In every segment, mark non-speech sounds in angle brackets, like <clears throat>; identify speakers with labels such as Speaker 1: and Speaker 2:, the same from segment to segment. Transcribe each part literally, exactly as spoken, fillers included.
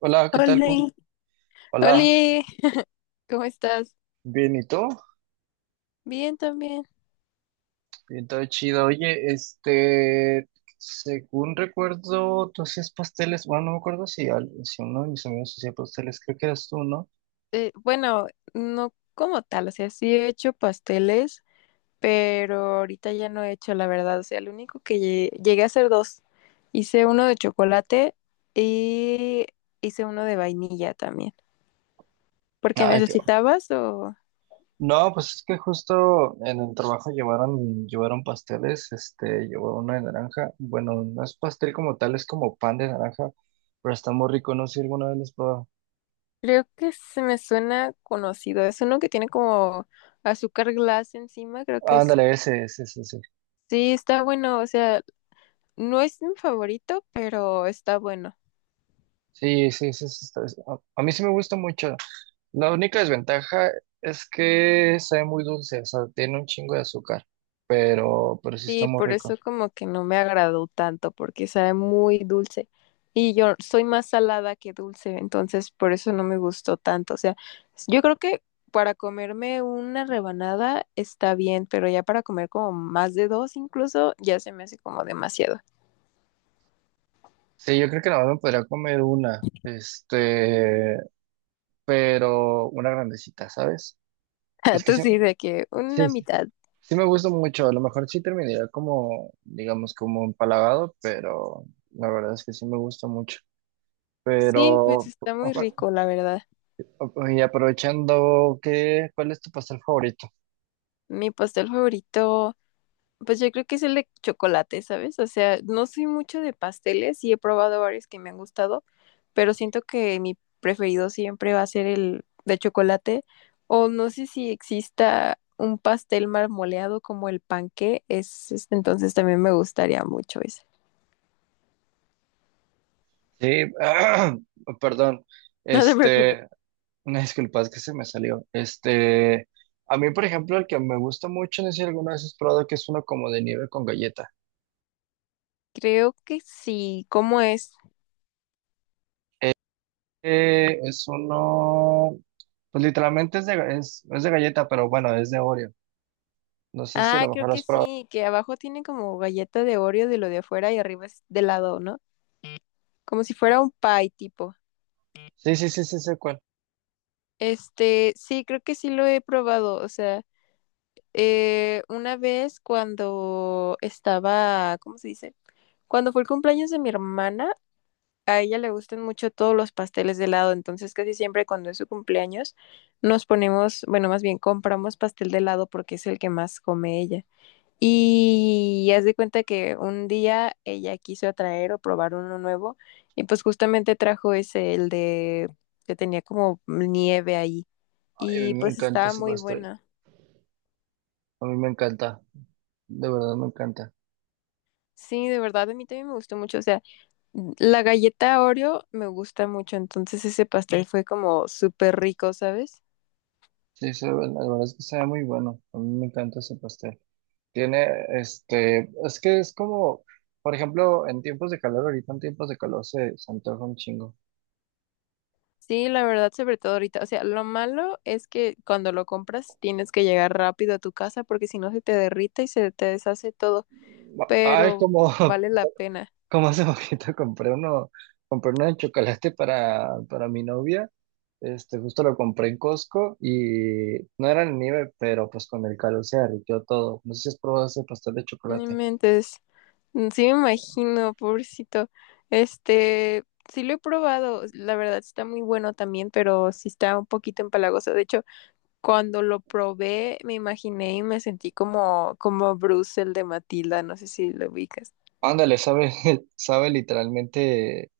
Speaker 1: Hola, ¿qué tal?
Speaker 2: Hola,
Speaker 1: ¿Cómo- Hola,
Speaker 2: hola, ¿cómo estás?
Speaker 1: bien, ¿y tú?
Speaker 2: Bien también.
Speaker 1: Bien, todo chido. Oye, este, según recuerdo, tú hacías pasteles, bueno, no me acuerdo si, al- si uno de mis amigos hacía pasteles, creo que eras tú, ¿no?
Speaker 2: Eh, bueno, no como tal, o sea, sí he hecho pasteles, pero ahorita ya no he hecho, la verdad. O sea, lo único que lle- llegué a hacer dos. Hice uno de chocolate y hice uno de vainilla también. ¿Por qué
Speaker 1: Ay, qué- bueno.
Speaker 2: necesitabas o...
Speaker 1: No, pues es que justo en el trabajo llevaron, llevaron pasteles, este, llevó uno de naranja, bueno, no es pastel como tal, es como pan de naranja, pero está muy rico, no sé si alguna vez lo has probado.
Speaker 2: Creo que se me suena conocido. Es uno que tiene como azúcar glass encima, creo que es.
Speaker 1: Ándale, ese, ese, ese, ese.
Speaker 2: Sí, está bueno, o sea, no es mi favorito, pero está bueno.
Speaker 1: Sí, sí, ese, ese está- a a mí sí me gusta mucho. La única desventaja es que sabe muy dulce, o sea, tiene un chingo de azúcar, pero, pero sí está
Speaker 2: Sí,
Speaker 1: muy
Speaker 2: por eso
Speaker 1: rico.
Speaker 2: como que no me agradó tanto, porque sabe muy dulce. Y yo soy más salada que dulce, entonces por eso no me gustó tanto. O sea, yo creo que para comerme una rebanada está bien, pero ya para comer como más de dos incluso, ya se me hace como demasiado.
Speaker 1: Sí, yo creo que nada más me podría comer una, este, pero una grandecita, ¿sabes? Es
Speaker 2: <laughs>
Speaker 1: que
Speaker 2: Tú
Speaker 1: sí,
Speaker 2: sí, de que
Speaker 1: sí,
Speaker 2: una mitad.
Speaker 1: sí me gusta mucho, a lo mejor sí terminaría como, digamos, como empalagado, pero la verdad es que sí me gusta mucho.
Speaker 2: Sí, pues
Speaker 1: Pero,
Speaker 2: está muy rico,
Speaker 1: ojo,
Speaker 2: la verdad.
Speaker 1: y aprovechando, ¿qué, cuál es tu pastel favorito?
Speaker 2: Mi pastel favorito. Pues yo creo que es el de chocolate, ¿sabes? O sea, no soy mucho de pasteles y he probado varios que me han gustado, pero siento que mi preferido siempre va a ser el de chocolate. O no sé si exista un pastel marmoleado como el panqué, es, es- entonces también me gustaría mucho ese.
Speaker 1: Sí, <clears throat> perdón.
Speaker 2: <laughs> No te preocupes.
Speaker 1: Este, Una disculpa, es que se me salió. Este, a mí, por ejemplo, el que me gusta mucho, no sé si alguna vez has probado, que es uno como de nieve con galleta.
Speaker 2: Creo que sí. ¿Cómo es?
Speaker 1: Eh, es uno, pues literalmente es de, ga- es, es de galleta, pero bueno, es de Oreo. No sé si a
Speaker 2: Ah,
Speaker 1: lo mejor
Speaker 2: creo
Speaker 1: lo
Speaker 2: que
Speaker 1: has probado.
Speaker 2: sí, que abajo tiene como galleta de Oreo de lo de afuera y arriba es de lado, ¿no? Como si fuera un pie tipo.
Speaker 1: Sí, sí, sí, sí, sé cuál.
Speaker 2: Este, sí, creo que sí lo he probado. O sea, eh, una vez cuando estaba, ¿cómo se dice? Cuando fue el cumpleaños de mi hermana, a ella le gustan mucho todos los pasteles de helado. Entonces, casi siempre cuando es su cumpleaños, nos ponemos, bueno, más bien compramos pastel de helado porque es el que más come ella. Y haz de cuenta que un día ella quiso traer o probar uno nuevo y pues justamente trajo ese, el de que tenía como nieve ahí
Speaker 1: Ay, a mí
Speaker 2: y
Speaker 1: me
Speaker 2: pues
Speaker 1: encanta
Speaker 2: estaba
Speaker 1: ese
Speaker 2: muy
Speaker 1: pastel.
Speaker 2: buena.
Speaker 1: A mí me encanta. De verdad me encanta.
Speaker 2: Sí, de verdad, a mí también me gustó mucho. O sea, la galleta Oreo me gusta mucho, entonces ese pastel fue como súper rico, ¿sabes?
Speaker 1: Sí, se ve- la verdad es que sabe muy bueno. A mí me encanta ese pastel. Tiene, este, es que es como, por ejemplo, en tiempos de calor, ahorita en tiempos de calor se, se antoja un chingo.
Speaker 2: Sí, la verdad, sobre todo ahorita. O sea, lo malo es que cuando lo compras tienes que llegar rápido a tu casa porque si no se te derrite y se te deshace todo,
Speaker 1: Ba- Ay,
Speaker 2: pero
Speaker 1: como,
Speaker 2: vale la
Speaker 1: <laughs>
Speaker 2: pena.
Speaker 1: como hace poquito compré uno, compré uno de chocolate para, para mi novia. Este, justo lo compré en Costco y no era en nieve, pero pues con el calor se derritió todo. No sé si has probado ese pastel de
Speaker 2: No
Speaker 1: chocolate.
Speaker 2: inventes. Mm, sí me imagino, pobrecito. Este, sí lo he probado, la verdad está muy bueno también, pero sí está un poquito empalagoso. De hecho, cuando lo probé, me imaginé y me sentí como, como Bruce, el de Matilda, no sé si lo ubicas.
Speaker 1: Ándale, sabe, <laughs> sabe literalmente,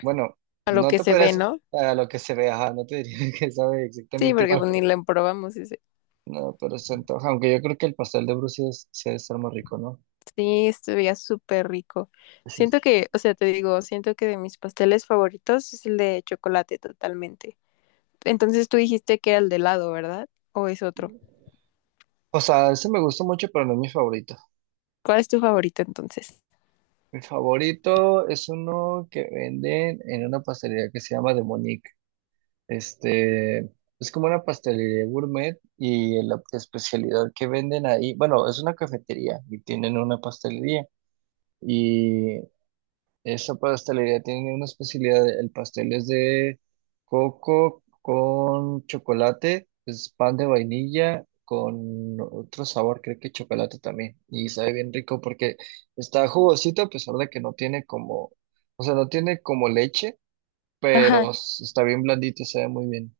Speaker 1: bueno,
Speaker 2: A lo
Speaker 1: no
Speaker 2: que
Speaker 1: te
Speaker 2: se ve,
Speaker 1: podrías
Speaker 2: ¿no?
Speaker 1: a lo que se ve, ajá, no te diría <laughs> que sabe
Speaker 2: Sí,
Speaker 1: exactamente
Speaker 2: porque
Speaker 1: igual.
Speaker 2: pues ni lo probamos. Y
Speaker 1: No, pero se antoja, aunque yo creo que el pastel de Brucia es, sí debe estar más rico, ¿no?
Speaker 2: sí, estuvía súper rico.
Speaker 1: Ese es-
Speaker 2: Siento que, o sea, te digo, siento que de mis pasteles favoritos es el de chocolate totalmente. Entonces tú dijiste que era el de helado, ¿verdad? ¿O es otro?
Speaker 1: O sea, ese me gusta mucho, pero no es mi favorito.
Speaker 2: ¿Cuál es tu favorito entonces?
Speaker 1: Mi favorito es uno que venden en una pastelería que se llama de Monique. Este, es como una pastelería gourmet y la especialidad que venden ahí, bueno, es una cafetería y tienen una pastelería. Y esta pastelería tiene una especialidad. El pastel es de coco con chocolate, es pan de vainilla con otro sabor, creo que chocolate también. Y sabe bien rico porque está jugosito a pesar de que no tiene como, o sea, no tiene como leche,
Speaker 2: Ajá.
Speaker 1: pero s- está bien blandito, sabe muy bien.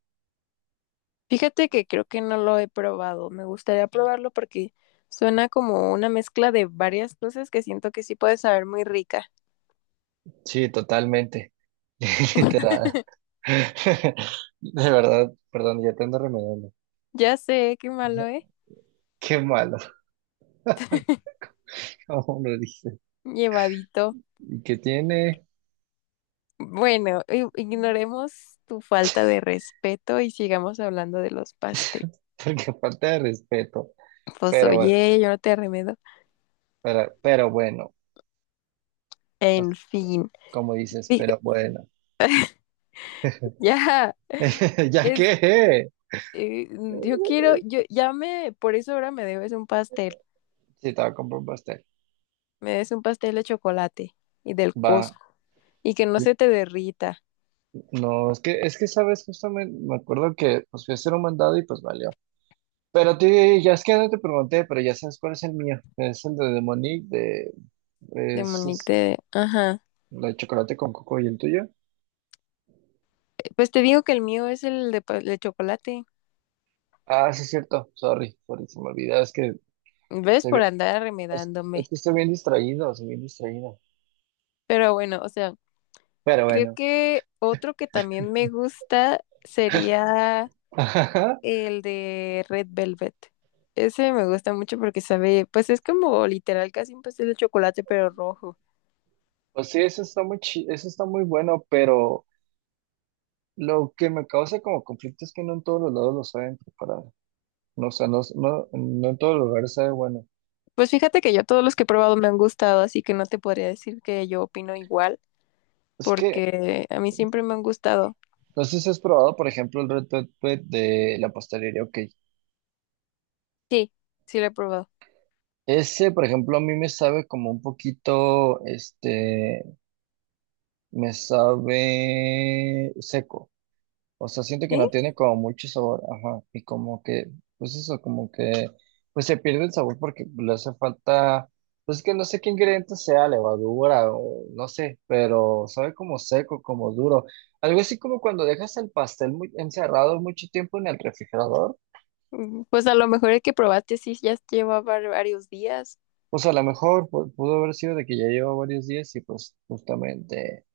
Speaker 2: Fíjate que creo que no lo he probado. Me gustaría probarlo porque suena como una mezcla de varias cosas que siento que sí puede saber muy rica.
Speaker 1: Sí, totalmente. <laughs> Literal.
Speaker 2: <laughs>
Speaker 1: <laughs> De verdad, perdón, ya te ando remedando.
Speaker 2: Ya sé, qué malo, ¿eh?
Speaker 1: Qué malo, <laughs> como lo dice.
Speaker 2: Llevadito.
Speaker 1: ¿Y qué tiene?
Speaker 2: Bueno, i- ignoremos tu falta de respeto y sigamos hablando de los pasteles.
Speaker 1: <laughs> Porque falta de respeto.
Speaker 2: Pues
Speaker 1: Pero bueno,
Speaker 2: oye, yo no te remedo.
Speaker 1: pero, pero bueno,
Speaker 2: En
Speaker 1: pues,
Speaker 2: fin.
Speaker 1: como dices,
Speaker 2: Fí-
Speaker 1: pero bueno.
Speaker 2: <laughs> Ya,
Speaker 1: <laughs> Ya
Speaker 2: es,
Speaker 1: que,
Speaker 2: eh, yo quiero, yo ya me, por eso ahora me debes un pastel.
Speaker 1: si estaba con un pastel,
Speaker 2: Me des un pastel de chocolate y del
Speaker 1: va.
Speaker 2: Costco y que no se te derrita
Speaker 1: No, es que, es que sabes, justamente me acuerdo que pues fui a hacer un mandado y pues valió. Pero te, ya es que no te pregunté, pero ya sabes cuál es el mío. Es el de Demonic, de,
Speaker 2: de
Speaker 1: es,
Speaker 2: Monique
Speaker 1: es
Speaker 2: de... Ajá.
Speaker 1: la de chocolate con coco y el tuyo.
Speaker 2: Pues te digo que el mío es el de, pa- de chocolate.
Speaker 1: Ah, sí, es cierto. Sorry, sorry, se me olvidó. Es que
Speaker 2: ¿Ves?
Speaker 1: estoy
Speaker 2: Por
Speaker 1: bien,
Speaker 2: andar
Speaker 1: es, es
Speaker 2: arremedándome.
Speaker 1: que estoy bien distraído, estoy bien distraído.
Speaker 2: Pero bueno, o sea,
Speaker 1: Pero
Speaker 2: creo
Speaker 1: bueno.
Speaker 2: que otro que también me gusta sería
Speaker 1: <laughs>
Speaker 2: el de Red Velvet. Ese me gusta mucho porque sabe, pues es como literal casi un pastel de chocolate, pero rojo.
Speaker 1: Pues sí, eso está muy chi- eso está muy bueno, pero lo que me causa como conflicto es que no en todos los lados lo saben preparar. No, o sea, no, no, no en todos los lugares sabe bueno.
Speaker 2: Pues fíjate que yo todos los que he probado me han gustado, así que no te podría decir que yo opino igual,
Speaker 1: Es que,
Speaker 2: porque a mí siempre me han gustado.
Speaker 1: no sé si has probado, por ejemplo, el Red Velvet de la pastelería, ok.
Speaker 2: Sí, sí lo he probado.
Speaker 1: Ese, por ejemplo, a mí me sabe como un poquito, este, me sabe seco. O sea, siento que
Speaker 2: ¿Sí?
Speaker 1: no tiene como mucho sabor, ajá, y como que, pues eso, como que, pues se pierde el sabor porque le hace falta, pues que no sé qué ingrediente sea, levadura o no sé, pero sabe como seco, como duro. Algo así como cuando dejas el pastel muy encerrado mucho tiempo en el refrigerador,
Speaker 2: Mm, pues a lo mejor el que probaste sí ya llevaba varios días.
Speaker 1: pues a lo mejor pu- pudo haber sido de que ya lleva varios días y pues justamente,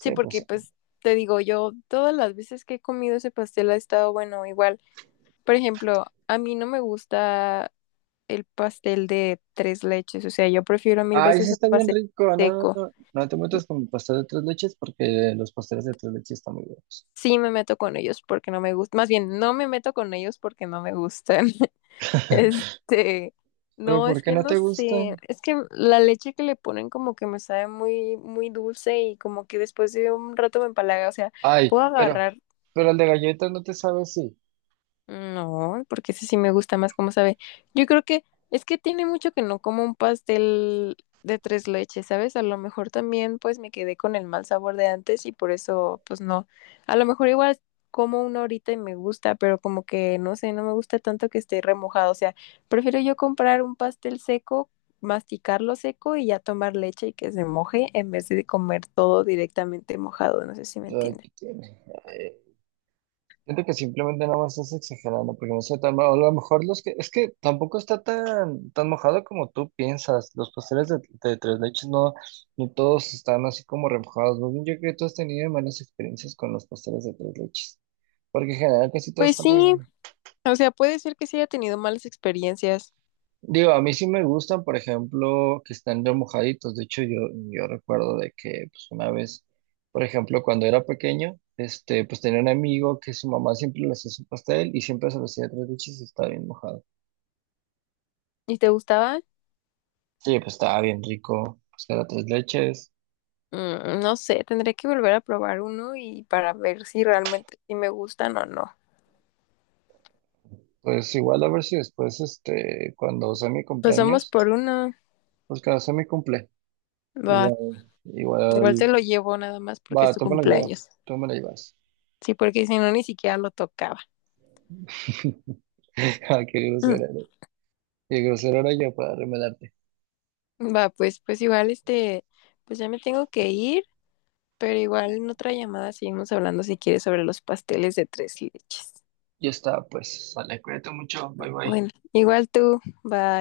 Speaker 2: Sí, porque
Speaker 1: pues,
Speaker 2: pues te digo, yo todas las veces que he comido ese pastel ha estado bueno, igual. Por ejemplo, a mí no me gusta el pastel de tres leches, o sea, yo prefiero mil
Speaker 1: ay, sí
Speaker 2: veces el
Speaker 1: está bien
Speaker 2: pastel
Speaker 1: rico, no, no,
Speaker 2: seco.
Speaker 1: no, no te metas con pastel de tres leches porque los pasteles de tres leches están muy buenos.
Speaker 2: Sí me meto con ellos porque no me gusta, más bien no me meto con ellos porque no me gustan. <laughs> Este,
Speaker 1: ¿Pero
Speaker 2: no,
Speaker 1: por
Speaker 2: es
Speaker 1: qué
Speaker 2: que
Speaker 1: no
Speaker 2: no
Speaker 1: te gusta?
Speaker 2: sé, es que la leche que le ponen como que me sabe muy, muy dulce y como que después de un rato me empalaga, o sea,
Speaker 1: Ay,
Speaker 2: puedo
Speaker 1: pero,
Speaker 2: agarrar
Speaker 1: pero el de galletas no te sabe así.
Speaker 2: no, porque ese sí me gusta más cómo sabe. Yo creo que es que tiene mucho que no como un pastel de tres leches, ¿sabes? A lo mejor también pues me quedé con el mal sabor de antes y por eso pues no. A lo mejor igual como uno ahorita y me gusta, pero como que no sé, no me gusta tanto que esté remojado. O sea, prefiero yo comprar un pastel seco, masticarlo seco y ya tomar leche y que se moje en vez de comer todo directamente mojado. No sé si me
Speaker 1: Ay,
Speaker 2: entiendes.
Speaker 1: ¿qué tiene? Ay, siento que simplemente no me estás exagerando, porque no sé tan mal. A lo mejor los que, es que tampoco está tan, tan mojado como tú piensas. Los pasteles de, de tres leches no, no todos están así como remojados. Más bien, yo creo que tú has tenido malas experiencias con los pasteles de tres leches, porque en general casi todo
Speaker 2: Pues
Speaker 1: está muy
Speaker 2: sí,
Speaker 1: bueno.
Speaker 2: o sea, puede ser que sí haya tenido malas experiencias.
Speaker 1: Digo, a mí sí me gustan, por ejemplo, que están remojaditos. De hecho, yo, yo recuerdo de que, pues, una vez, por ejemplo, cuando era pequeño, este, pues tenía un amigo que su mamá siempre le hacía su pastel y siempre se lo hacía de tres leches y estaba bien mojado.
Speaker 2: ¿Y te gustaba?
Speaker 1: Sí, pues estaba bien rico, pues era tres leches.
Speaker 2: Mm, no sé, tendré que volver a probar uno y para ver si realmente sí me gustan o no.
Speaker 1: Pues igual a ver si después, este, cuando sea mi
Speaker 2: Pues vamos
Speaker 1: cumpleaños,
Speaker 2: por uno.
Speaker 1: pues cuando sea mi cumple,
Speaker 2: Va,
Speaker 1: igual,
Speaker 2: igual te
Speaker 1: igual,
Speaker 2: lo llevo nada más porque es
Speaker 1: va,
Speaker 2: tu
Speaker 1: tú me lo llevas,
Speaker 2: cumpleaños.
Speaker 1: tú me lo llevas.
Speaker 2: Sí, porque si no ni siquiera lo tocaba.
Speaker 1: <laughs> Ah, qué
Speaker 2: Mm,
Speaker 1: grosera eres. Qué grosera era yo para remelar.
Speaker 2: va, pues, pues igual este, pues ya me tengo que ir, pero igual en otra llamada seguimos hablando si quieres sobre los pasteles de tres leches.
Speaker 1: Ya está, pues, sale, cuídate mucho, bye bye.
Speaker 2: Bueno, igual tú, va.